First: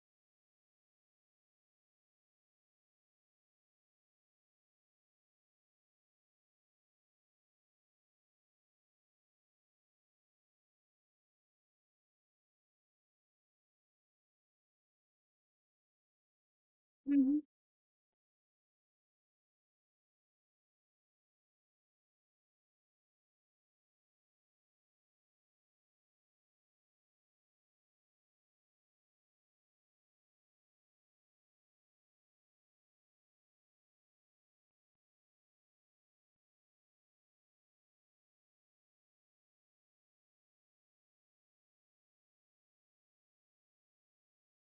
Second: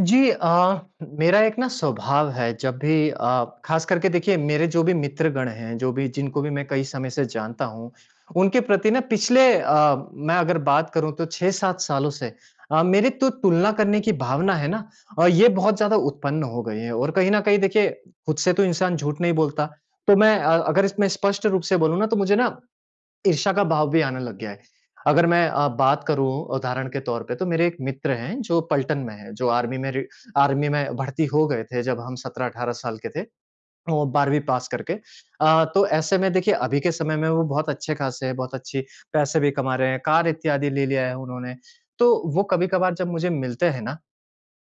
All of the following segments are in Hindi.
जी मेरा एक ना स्वभाव है जब भी खास करके देखिए मेरे जो भी मित्रगण हैं, जो भी जिनको भी मैं कई समय से जानता हूँ, उनके प्रति ना पिछले मैं अगर बात करूँ तो 6-7 सालों से मेरी तो तुलना करने की भावना है ना। ये बहुत ज़्यादा उत्पन्न हो गई है और हुँ, कहीं न हुँ। कहीं देखिए खुद से तो इंसान झूठ नहीं बोलता। तो मैं अगर इसमें स्पष्ट रूप से बोलूँ ना तो मुझे ना ईर्ष्या का भाव भी आने लग गया है। अगर मैं बात करूँ उदाहरण के तौर पे तो मेरे एक मित्र हैं जो पलटन में हैं, जो आर्मी में भर्ती हो गए थे जब हम 17-18 साल के थे और 12वीं पास करके। तो ऐसे में देखिए अभी के समय में वो बहुत अच्छे खासे हैं, बहुत अच्छी पैसे भी कमा रहे हैं, कार इत्यादि ले लिया है उन्होंने। तो वो कभी-कभार जब मुझे मिलते हैं ना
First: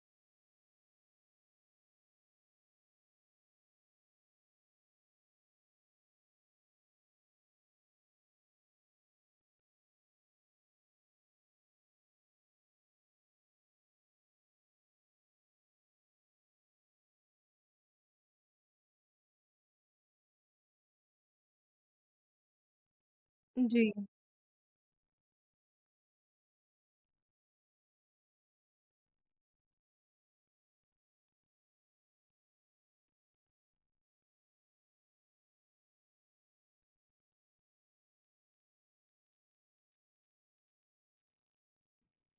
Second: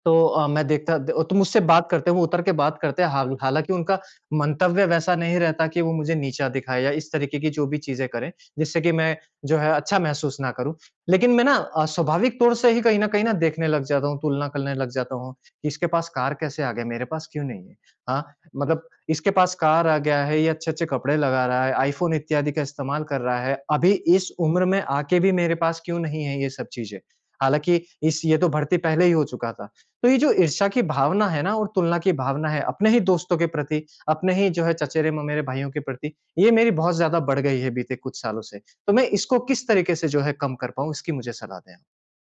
तो मैं देखता द तो मुझसे बात करते हैं, वो उतर के बात करते हैं। हालाँकि उनका मंतव्य वैसा नहीं रहता कि वो मुझे नीचा दिखाएँ या इस तरीके की जो भी चीज़ें करें, जिससे कि मैं जो है अच्छा महसूस ना करूँ। लेकिन मैं ना स्वाभाविक तौर से ही कहीं न कहीं ना देखने लग जाता हूँ, तुलना करने लग जाता हूँ कि इसके पास कार कैसे आ गया, मेरे पास क्यों नहीं है? हाँ, मतलब इसके पास कार आ गया है, ये अच्छे-अच्छे कपड़े लगा रहा है, आईफ़ोन इत्यादि का इस्तेमाल कर रहा है। अभी जी, इस उम्र में आके भी मेरे पास क्यों नहीं है ये सब चीज़ें? हालाँकि इस ये तो भर्ती पहले ही हो चुका था। तो ये जो ईर्ष्या की भावना है ना और तुलना की भावना है, अपने ही दोस्तों के प्रति, अपने ही जो है चचेरे-ममेरे भाइयों के प्रति, ये मेरी बहुत ज़्यादा बढ़ गई है बीते कुछ सालों से। तो मैं इसको किस तरीके से जो है कम कर पाऊँ, इसकी मुझे सलाह दें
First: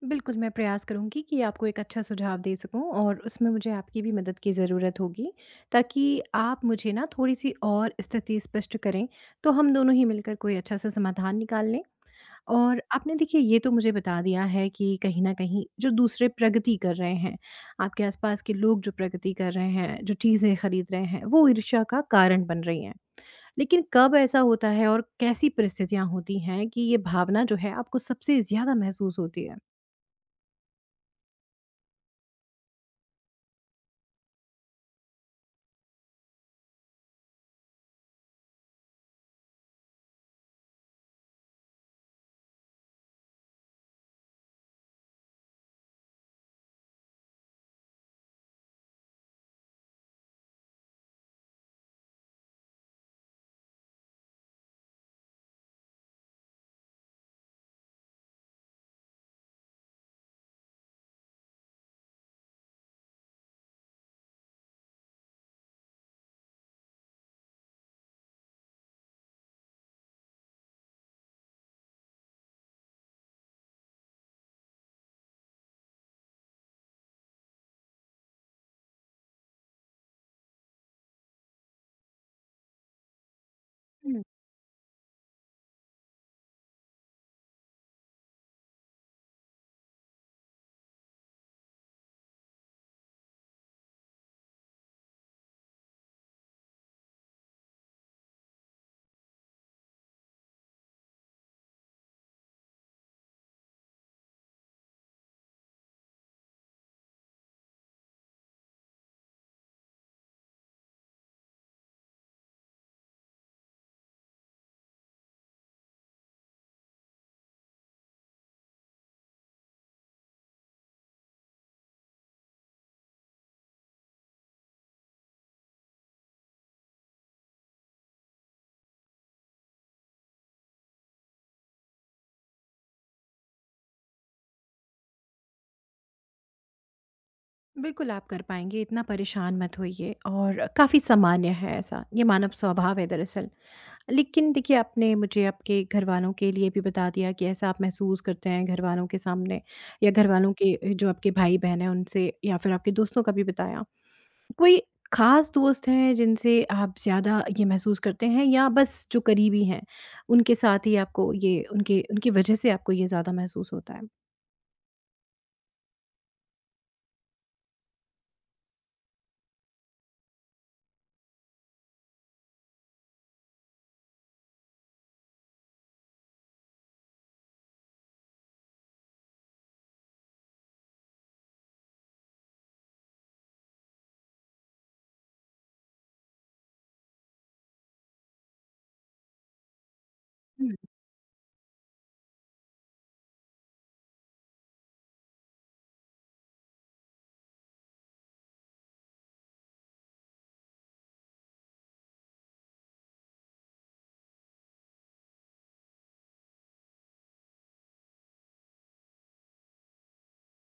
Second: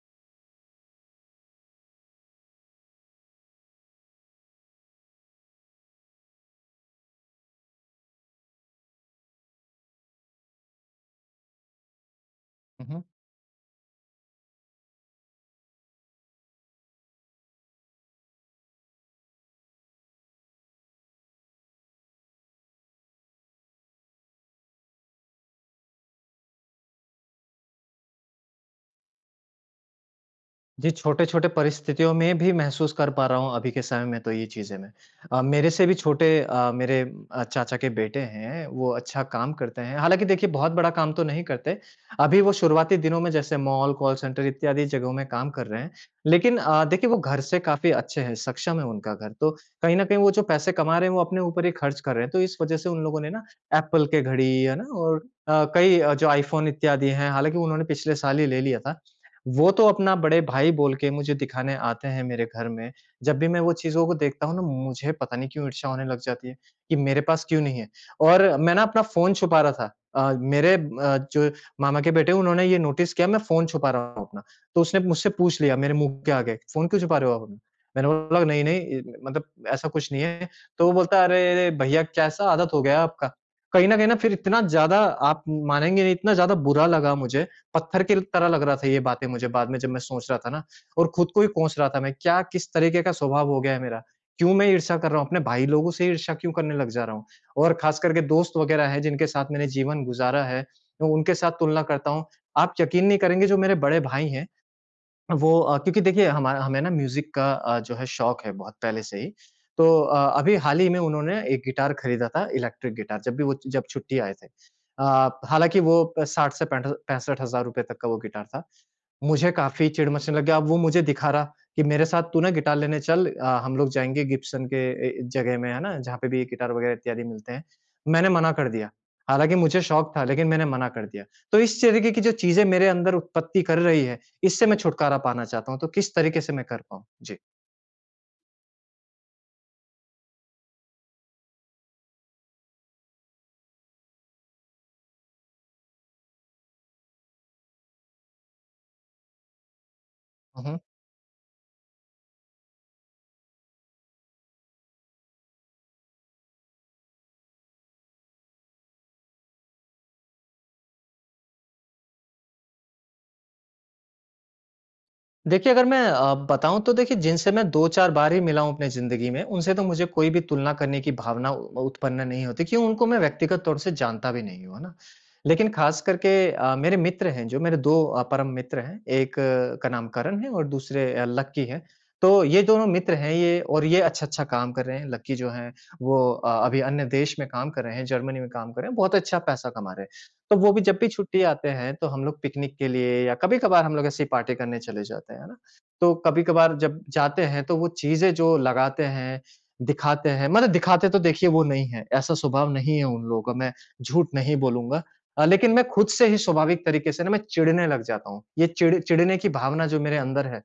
बिल्कुल मैं प्रयास करूँगी कि आपको एक अच्छा सुझाव दे सकूँ और उसमें मुझे आपकी भी मदद की ज़रूरत होगी, ताकि आप मुझे ना थोड़ी-सी और स्थिति स्पष्ट करें, तो हम दोनों ही मिलकर कोई अच्छा-सा समाधान निकाल लें। और आप? आपने देखिए ये तो मुझे बता दिया है कि कहीं न कहीं जो दूसरे प्रगति कर रहे हैं, आपके आस-पास के लोग जो प्रगति कर रहे हैं, जो चीज़ें खरीद रहे हैं, वो ईर्ष्या का कारण बन रही हैं। लेकिन कब ऐसा होता है और कैसी परिस्थितियाँ होती हैं कि ये भावना जो है आपको सबसे ज़्यादा महसूस होती है? जी, छोटे-छोटे परिस्थितियों में भी महसूस कर पा रहा हूँ अभी के समय में तो ये चीज़ें मैं। मेरे से भी छोटे मेरे चाचा के बेटे हैं, वो अच्छा काम करते हैं। हालाँकि देखिए बहुत बड़ा काम तो नहीं करते। अभी वो शुरुआती दिनों में जैसे मॉल, कॉल सेंटर इत्यादि जगहों में काम कर रहे हैं। लेकिन देखिए वो घर से काफ़ी अच्छे हैं, सक्षम है उनका घर। तो कहीं न कहीं वो जो पैसे कमा रहे हैं वो अपने ऊपर ही खर्च कर रहे हैं। तो इस वज़ह से उन लोगों ने ना एप्पल के घड़ी है ना और कई जो आईफ़ोन इत्यादि हैं, हालाँकि उन्होंने पिछले साल ही ले लिया था। वो तो अपना बड़े भाई बोल के मुझे दिखाने आते हैं मेरे घर में। जब भी मैं वो चीज़ों को देखता हूँ ना मुझे पता नहीं क्यों ईर्ष्या होने लग जाती है, कि मेरे पास क्यों नहीं है? और मैं ना अपना फ़ोन छुपा रहा था। मेरे जो मामा के बेटे हैं उन्होंने ये नोटिस किया मैं फ़ोन छुपा रहा हूँ अपना। तो उसने मुझसे पूछ लिया मेरे मुँह के आगे, "फ़ोन क्यों छुपा रहे हो आप अपना?" मैंने बोला, "नहीं, नहीं मतलब ऐसा कुछ नहीं है।" तो वो बोलता है, "अरे! अरे! भैया कैसा आदत हो गया है आपका?" कहीं न कहीं ना हुँ। फिर इतना ज़्यादा आप मानेंगे नहीं इतना ज़्यादा बुरा लगा मुझे, पत्थर की तरह लग रहा था ये बातें मुझे। बाद में जब मैं सोच रहा था ना और खुद को ही कोस रहा था, मैं क्या किस तरीके का स्वभाव हो गया है मेरा, क्यों मैं ईर्ष्या कर रहा हूँ अपने भाई लोगों से, ईर्ष्या क्यों करने लग जा रहा हूँ। और खास करके दोस्त वगैरह है जिनके साथ मैंने जीवन गुजारा है, मैं उनके साथ तुलना करता हूँ। आप यकीन नहीं करेंगे जो मेरे बड़े भाई हैं, वो क्योंकि देखिए हमा हमें ना म्यूज़िक का जो है शौक है बहुत पहले से ही। तो अभी हाल ही में उन्होंने एक गिटार खरीदा था, इलेक्ट्रिक गिटार जब भी वो जब छुट्टी आए थे। हालाँकि वो प 60 से पैंठ 65 हज़ार रुपए तक का वो गिटार था। मुझे काफ़ी चिढ़ मचने लग गया, अब वो मुझे दिखा रहा कि मेरे साथ तू ना गिटार लेने चल, हम लोग जाएँगे गिब्सन के जगह में, है ना? जहाँ पे भी गिटार वगैरह इत्यादि मिलते हैं। मैंने मना कर दिया, हालाँकि मुझे शौक था लेकिन मैंने मना कर दिया। तो इस तरीके की जो चीज़ें मेरे अंदर उत्पत्ति कर रही है, इससे मैं छुटकारा पाना चाहता हूँ, तो किस तरीके से मैं कर पाऊँ? जी। बिल्कुल आप कर पाएँगे, इतना परेशान मत होइए और काफ़ी सामान्य है ऐसा, ये मानव स्वभाव है दरअसल। लेकिन देखिए आपने मुझे आपके घरवालों के लिए भी बता दिया कि ऐसा आप महसूस करते हैं घरवालों के सामने या घरवालों हुँ, हुँ। के जो आपके भाई-बहन हैं उनसे या फिर आपके दोस्तों का भी बताया। कोई खास दोस्त हैं जिनसे आप ज़्यादा ये महसूस करते हैं या बस जो करीबी हैं, उनके साथ ही आपको ये उनके उनकी वजह से आपको ये ज़्यादा महसूस होता है? देखिए, अगर मैं बताऊँ तो देखिए जिनसे मैं 2-4 बार ही मिला हूँ अपने ज़िंदगी में, उनसे तो मुझे कोई भी तुलना करने की भावना उ उत्पन्न नहीं होती, क्यों उनको मैं व्यक्तिगत तौर से जानता भी नहीं हूँ, है ना? लेकिन ख़ास करके मेरे मित्र हैं जो मेरे 2 परम मित्र हैं, एक का नाम करण है और दूसरे लक्की हैं। तो ये दोनों मित्र हैं ये और ये अच्छा-अच्छा काम कर रहे हैं। लक्की जो हैं वो अभी अन्य देश में काम कर रहे हैं, जर्मनी में काम कर रहे हैं, बहुत अच्छा पैसा कमा रहे हैं। तो वो हुँ। भी जब भी छुट्टी आते हैं, तो हम लोग पिकनिक के लिए या कभी-कभार हम लोग ऐसे ही पार्टी करने चले जाते हैं, है ना? तो कभी-कभार जब जाते हैं, तो वो चीज़ें जो लगाते हैं, दिखाते हैं। मतलब दिखाते तो देखिए वो नहीं है, ऐसा स्वभाव नहीं है उन लोगों का, मैं झूठ नहीं बोलूँगा। लेकिन मैं खुद से ही स्वाभाविक तरीके से ना मैं चिढ़ने लग जाता हूँ। ये चिढ़ने की भावना जो मेरे अंदर है,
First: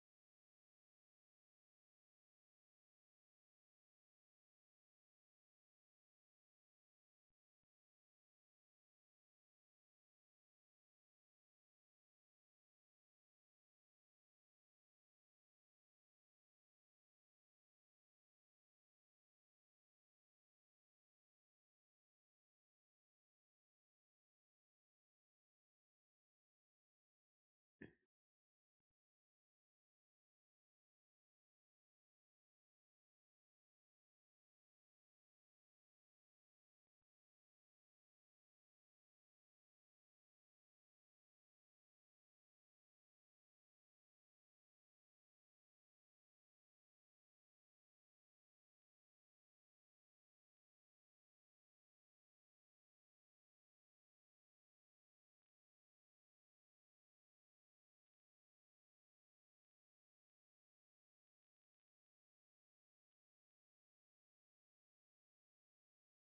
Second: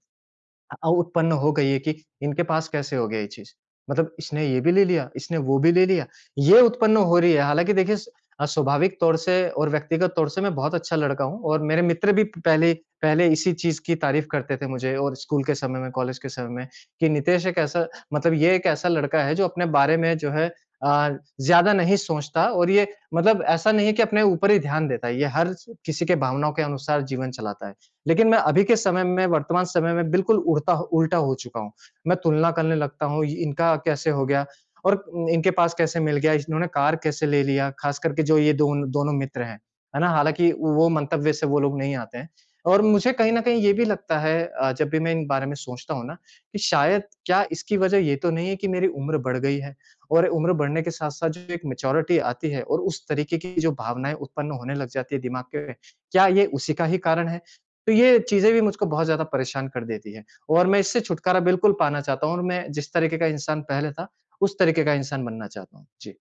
उत्पन्न हो गई है कि इनके पास कैसे हो गया ये चीज़? मतलब इसने ये भी ले लिया, इसने वो भी ले लिया, ये उत्पन्न हो रही है। हालाँकि देखिए स स्वाभाविक तौर से और व्यक्तिगत तौर से मैं बहुत अच्छा लड़का हूँ और मेरे मित्र भी प पहले पहले इसी चीज़ की तारीफ़ करते थे मुझे और स्कूल के समय में, कॉलेज के समय में कि नितेश एक ऐसा, मतलब ये एक ऐसा लड़का है जो अपने बारे में जो है अ, ज़्यादा नहीं सोचता। और ये मतलब ऐसा नहीं है कि अपने ऊपर ही ध्यान देता है। ये हर स किसी के भावनाओं के अनुसार जीवन चलाता है। लेकिन मैं अभी के समय में, वर्तमान समय में बिल्कुल उड़ता उल्टा हो चुका हूँ। मैं तुलना करने लगता हूँ, इ इनका कैसे हो गया और इनके पास कैसे मिल गया, इन्होंने कार कैसे ले लिया, ख़ास करके जो ये दोनों मित्र हैं। है ना? हालाँकि वो मंतव्य से वो लोग नहीं आते हैं। और मुझे कहीं न कहीं ये भी लगता है, जब भी मैं इन बारे में सोचता हूँ ना, कि शायद क्या इसकी वजह ये तो नहीं है कि मेरी उम्र बढ़ गई है और उम्र बढ़ने के साथ-साथ जो एक मैच्योरिटी आती है और उस तरीके की जो भावनाएँ उत्पन्न होने लग जाती है दिमाग के, क्या ये उसी का ही कारण है? तो ये चीज़ें भी मुझको बहुत ज़्यादा परेशान कर देती है और मैं इससे छुटकारा बिल्कुल पाना चाहता हूँ और मैं जिस तरीके का इंसान पहले था, उस तरीके का इंसान बनना चाहता हूँ। जी।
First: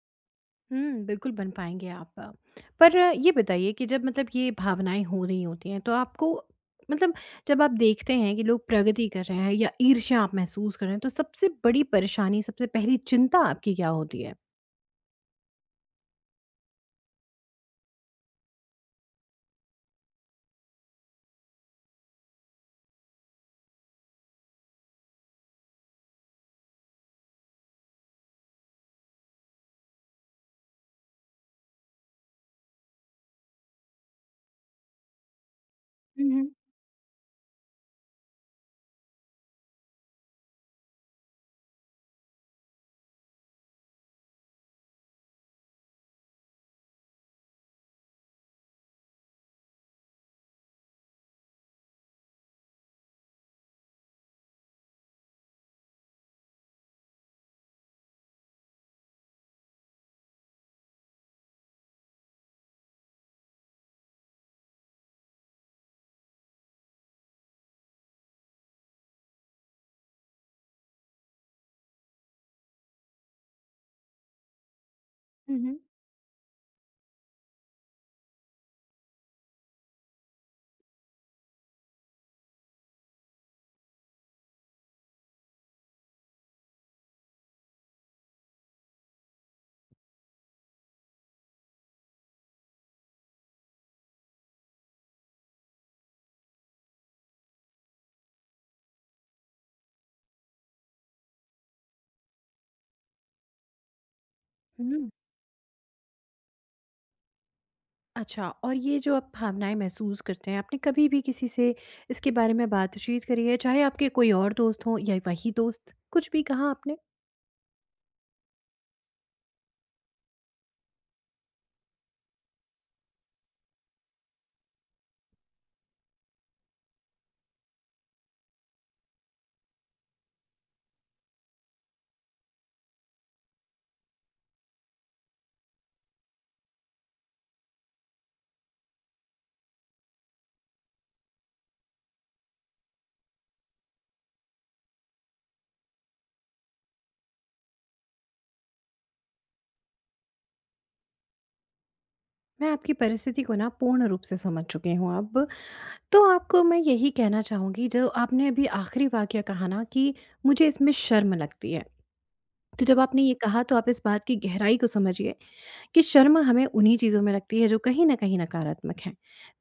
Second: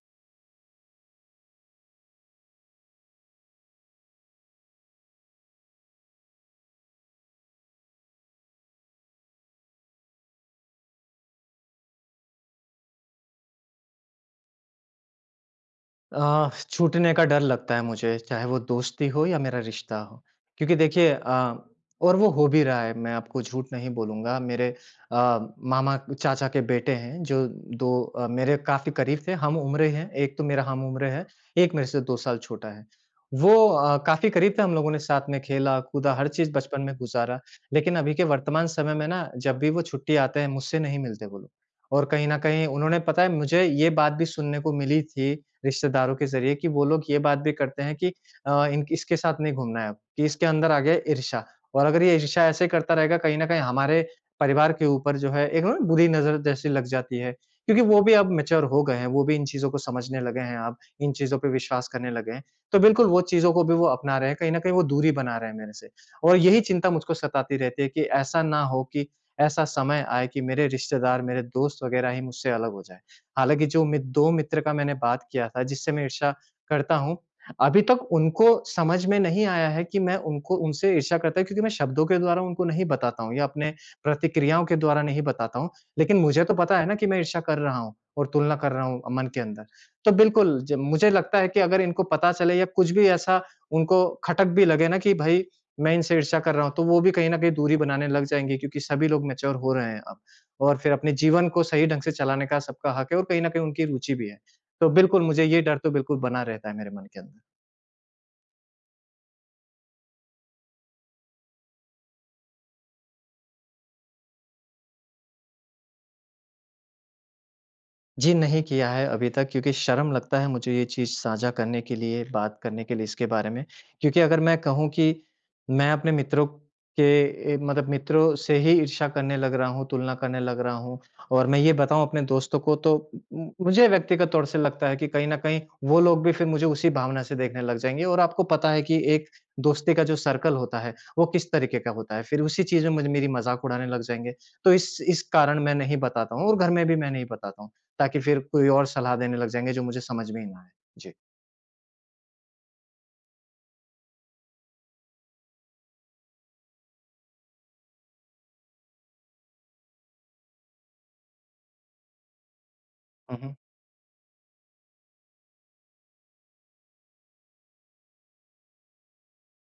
हुँ, बिल्कुल बन पाएँगे आप। पर ये बताइए कि जब मतलब ये भावनाएँ हो रही होती हैं तो आपको मतलब जब आप देखते हैं कि लोग प्रगति कर रहे हैं या ईर्ष्या आप महसूस कर रहे हैं तो सबसे बड़ी परेशानी, सबसे पहली चिंता आपकी क्या होती है? छूटने का डर लगता है मुझे, चाहे वो दोस्ती हो या मेरा रिश्ता हो। क्योंकि देखिए और वो हो भी रहा है, मैं आपको झूठ नहीं बोलूँगा। मेरे अ, मामा चाचा के बेटे हैं जो 2 मेरे काफ़ी करीब थे, हम उम्रे हैं। एक तो मेरा हम उम्र है, एक मेरे से 2 साल छोटा है। वो काफ़ी करीब थे, हम लोगों ने साथ में खेला, कूदा, हर हुँ, हुँ। चीज़ बचपन में गुज़ारा। लेकिन अभी के वर्तमान समय में ना जब भी वो छुट्टी आते हैं, मुझसे नहीं मिलते वो लोग। और कहीं न कहीं उन्होंने पता है, मुझे ये बात भी सुनने को मिली थी रिश्तेदारों के ज़रिए, कि वो लोग ये बात भी करते हैं कि इन इसके साथ नहीं घूमना है अब, कि इसके अंदर आ गया है ईर्ष्या। और अगर ये ईर्ष्या ऐसे करता रहेगा, कहीं न कहीं हमारे परिवार के ऊपर जो है एक ना बुरी नज़र जैसी लग जाती है। क्योंकि वो भी अब मैच्योर हो गए हैं, वो भी इन चीज़ों को समझने लगे हैं अब, इन चीज़ों पे विश्वास करने लगे हैं। तो बिल्कुल वो चीज़ों को भी वो अपना रहे हैं, कहीं न कहीं वो दूरी बना रहे हैं मेरे से। और यही चिंता मुझको सताती रहती है कि ऐसा ना हो कि ऐसा समय आए कि मेरे रिश्तेदार, मेरे दोस्त वग़ैरह ही मुझसे अलग हो जाएँ। हालाँकि जो मि 2 मित्र का मैंने बात किया था हुँ, जिससे मैं ईर्ष्या करता हूँ, अभी तक उनको समझ में नहीं आया है कि मैं उनको उनसे ईर्ष्या करता हूं, क्योंकि मैं शब्दों के द्वारा उनको नहीं बताता हूँ या अपने प्रतिक्रियाओं के द्वारा नहीं बताता हूँ। लेकिन मुझे तो पता है ना कि मैं ईर्ष्या कर रहा हूँ और तुलना कर रहा हूँ मन के अंदर। तो बिल्कुल ज मुझे लगता है कि अगर इनको पता चले या कुछ भी ऐसा उनको खटक भी लगे ना कि भई मैं इनसे ईर्ष्या कर रहा हूँ, तो वो भी कहीं न कहीं दूरी बनाने लग जाएँगे क्योंकि सभी लोग मैच्योर हो रहे हैं अब। और फिर अपने जीवन को सही ढंग से चलाने का सबका हक है और कहीं न कहीं उनकी रुचि भी है। तो हुँ। बिल्कुल मुझे ये डर तो बिल्कुल बना रहता है मेरे मन के अंदर। अच्छा और ये जो आप भावनाएँ महसूस करते हैं, आपने कभी भी किसी से इसके बारे में बातचीत करी है? चाहे आपके कोई और दोस्त हों या वही दोस्त, कुछ भी कहा आपने? जी, नहीं किया है अभी तक क्योंकि शर्म लगता है मुझे ये चीज़ साझा करने के लिए, बात करने के लिए इसके बारे में। क्योंकि अगर मैं कहूँ कि मैं अपने मित्रों के मतलब मित्रों से ही ईर्ष्या करने लग रहा हूँ, तुलना करने लग रहा हूँ, और मैं ये बताऊँ अपने दोस्तों को तो मुझे व्यक्तिगत तौर से लगता है कि कहीं न कहीं वो लोग भी फिर मुझे उसी भावना से देखने लग जाएँगे। और आपको पता है कि एक दोस्ती का जो सर्कल होता है, वो किस तरीके का होता है। फिर उसी चीज़ में मुझे मेरी मज़ाक उड़ाने लग जाएँगे। तो इस कारण मैं नहीं बताता हूँ और घर में भी मैं नहीं बताता हूँ। ताकि फिर कोई और सलाह देने लग जाएँगे जो मुझे समझ में ही ना आए। जी। मैं आपकी परिस्थिति को ना पूर्ण रूप से समझ चुकी हूँ अब। तो आपको मैं यही कहना चाहूँगी जो आपने अभी आखिरी वाक़या कहा ना कि मुझे इसमें शर्म लगती है। तो जब आपने ये हुँ, हुँ। कहा तो आप इस बात की गहराई को समझिए कि शर्म हमें उन्हीं चीज़ों में लगती है जो कहीं न कहीं नकारात्मक हैं।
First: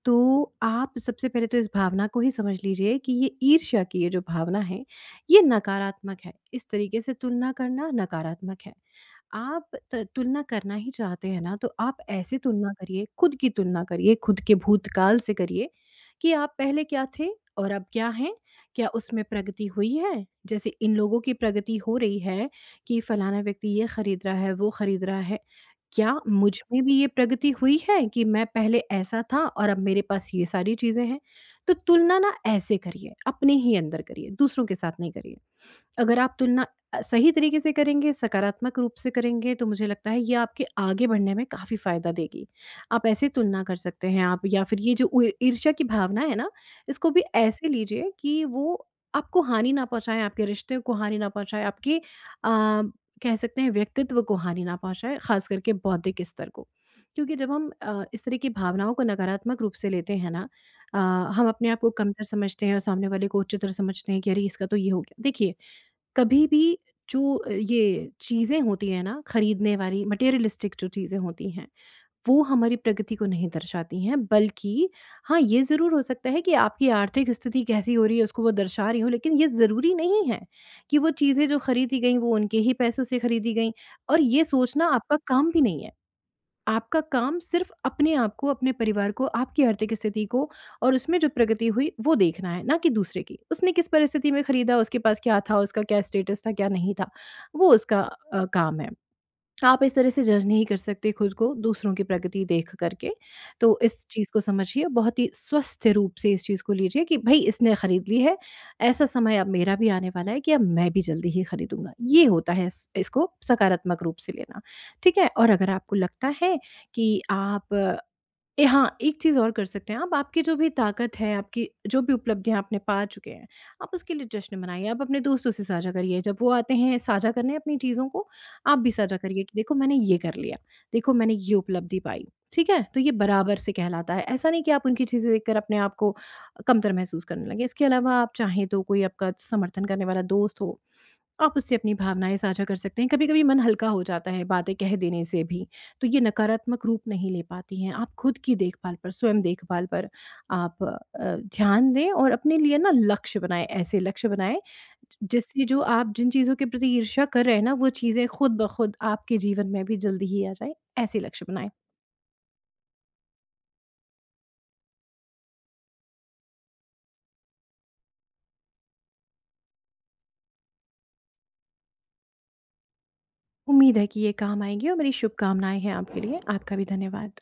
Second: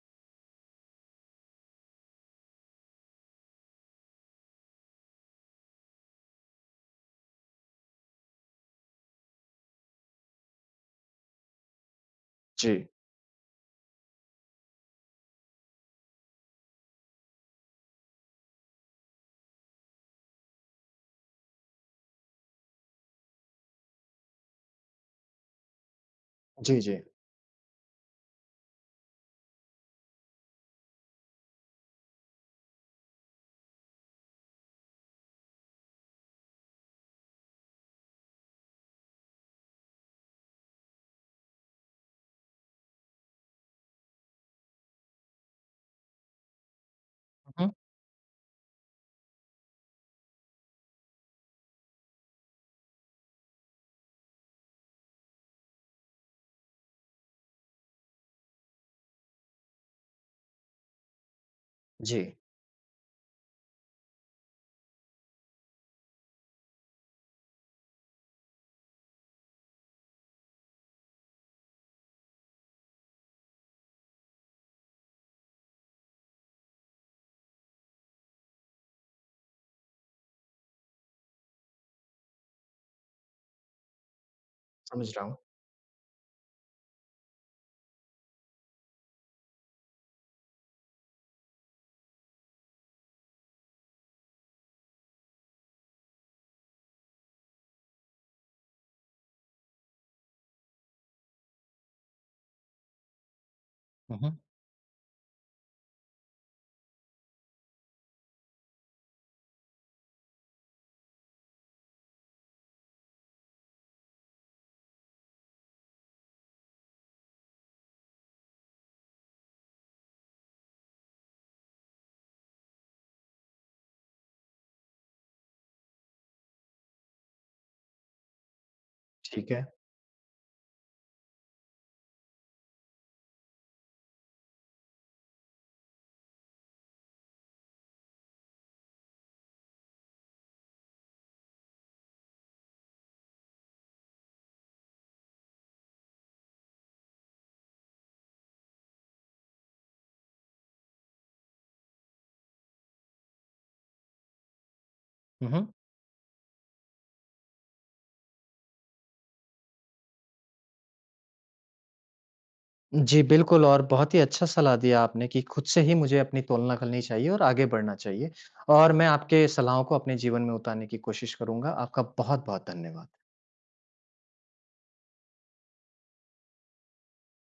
तो आप सबसे पहले तो इस भावना को ही समझ लीजिए कि ये ईर्ष्या की ये जो भावना है, ये नकारात्मक है। इस तरीके से तुलना करना नकारात्मक है। आप त तुलना करना ही चाहते हैं ना, तो आप ऐसे जी। तुलना करिए, खुद की तुलना करिए, खुद के भूतकाल से करिए कि आप पहले क्या थे और अब क्या हैं? क्या उसमें प्रगति हुई है? जैसे इन लोगों की प्रगति हो रही है कि फलाना व्यक्ति ये खरीद रहा है, वो खरीद रहा है। क्या मुझ जी, में भी जी। ये प्रगति हुई है कि मैं पहले ऐसा था और अब मेरे पास ये सारी चीज़ें हैं? तो तुलना ना ऐसे करिए, अपने ही अंदर करिए, दूसरों के साथ नहीं करिए। अगर आप तुलना सही तरीके से करेंगे, सकारात्मक रूप से करेंगे, तो मुझे लगता है ये आपके आगे बढ़ने में काफ़ी फ़ायदा देगी। आप ऐसे तुलना कर सकते हैं आप या फिर ये जो उ ईर्ष्या की भावना है ना, इसको भी हुँ, ऐसे हुँ। लीजिए कि वो आपको हानि ना पहुँचाएँ, आपके रिश्ते को हानि ना पहुँचाएँ, आपके कह सकते हैं व्यक्तित्व को हानि ना पहुँचाएँ, ख़ास करके बौद्धिक स्तर को। क्योंकि जब हम इस तरह की भावनाओं को नकारात्मक रूप से लेते हैं ना अ, हम अपने आप को कमतर जी, समझते हैं और सामने वाले को उच्चतर समझते हैं कि अरे! इसका तो ये हो गया। देखिए कभी भी जो ये चीज़ें होती हैं ना खरीदने वाली मटेरियलिस्टिक जो चीज़ें होती हैं, वो हमारी प्रगति को नहीं दर्शाती हैं बल्कि हाँ, ये ज़रूर हो सकता है कि आपकी आर्थिक स्थिति कैसी हो रही है उसको वो दर्शा रही हो लेकिन ये ज़रूरी नहीं है कि वो चीज़ें जो खरीदी गईं वो उनके ही पैसों से खरीदी गईं और ये सोचना समझ आपका रहा हूँ। काम भी नहीं है। आपका काम सिर्फ अपने आप को, अपने परिवार को, आपकी आर्थिक स्थिति को और उसमें जो प्रगति हुई वो देखना है, ना कि दूसरे की। उसने किस परिस्थिति में खरीदा, उसके पास क्या था, उसका क्या स्टेटस था, क्या नहीं था, वो उसका काम है। आप इस तरह से जज नहीं कर सकते खुद को दूसरों की प्रगति देख करके। तो इस हुँ, चीज़ हुँ। को समझिए बहुत ही स्वस्थ रूप से इस चीज़ को लीजिए कि भई इसने खरीद ली है, ऐसा समय अब मेरा भी आने वाला है कि अब मैं भी जल्दी ही खरीदूँगा। ये होता है इस इसको सकारात्मक रूप से लेना, ठीक है? और अगर आपको लगता है कि आप हाँ, एक चीज़ और कर सकते हैं आप, आपकी जो भी ताकत है, आपकी जो भी उपलब्धियाँ आपने पा चुके हैं, आप उसके लिए जश्न मनाइए, आप अपने दोस्तों से साझा करिए। जब वो आते हैं साझा करने अपनी चीज़ों को, आप भी साझा करिए ठीक कि है। देखो मैंने ये कर लिया, देखो मैंने ये उपलब्धि पाई, ठीक है? तो ये बराबर से कहलाता है। ऐसा नहीं कि आप उनकी चीज़ें देखकर अपने आप को कमतर महसूस करने लगें। इसके अलावा आप चाहें तो कोई आपका समर्थन करने वाला दोस्त हो, आप उससे अपनी भावनाएँ साझा कर सकते हैं। कभी-कभी मन हल्का हो जाता है बातें कह देने से भी। तो ये नकारात्मक रूप नहीं ले पाती हैं। आप खुद की देखभाल पर, स्वयं देखभाल पर आप ध्यान दें और अपने लिए ना लक्ष्य बनाएँ, ऐसे लक्ष्य बनाएँ हुँ, जिससे हुँ। जो आप जिन चीज़ों के प्रति ईर्ष्या कर रहे हैं ना, वो चीज़ें खुद ब खुद आपके जीवन में भी जल्दी ही आ जाएँ, ऐसे लक्ष्य बनाएँ। जी, बिल्कुल, और बहुत ही अच्छा सलाह दिया आपने कि खुद से ही मुझे अपनी तुलना करनी चाहिए और आगे बढ़ना चाहिए और मैं आपके सलाहों को अपने जीवन में उतारने की कोशिश करूँगा। आपका बहुत-बहुत धन्यवाद। उम्मीद है कि ये काम आएँगी और मेरी शुभकामनाएँ हैं आपके लिए। आपका भी धन्यवाद।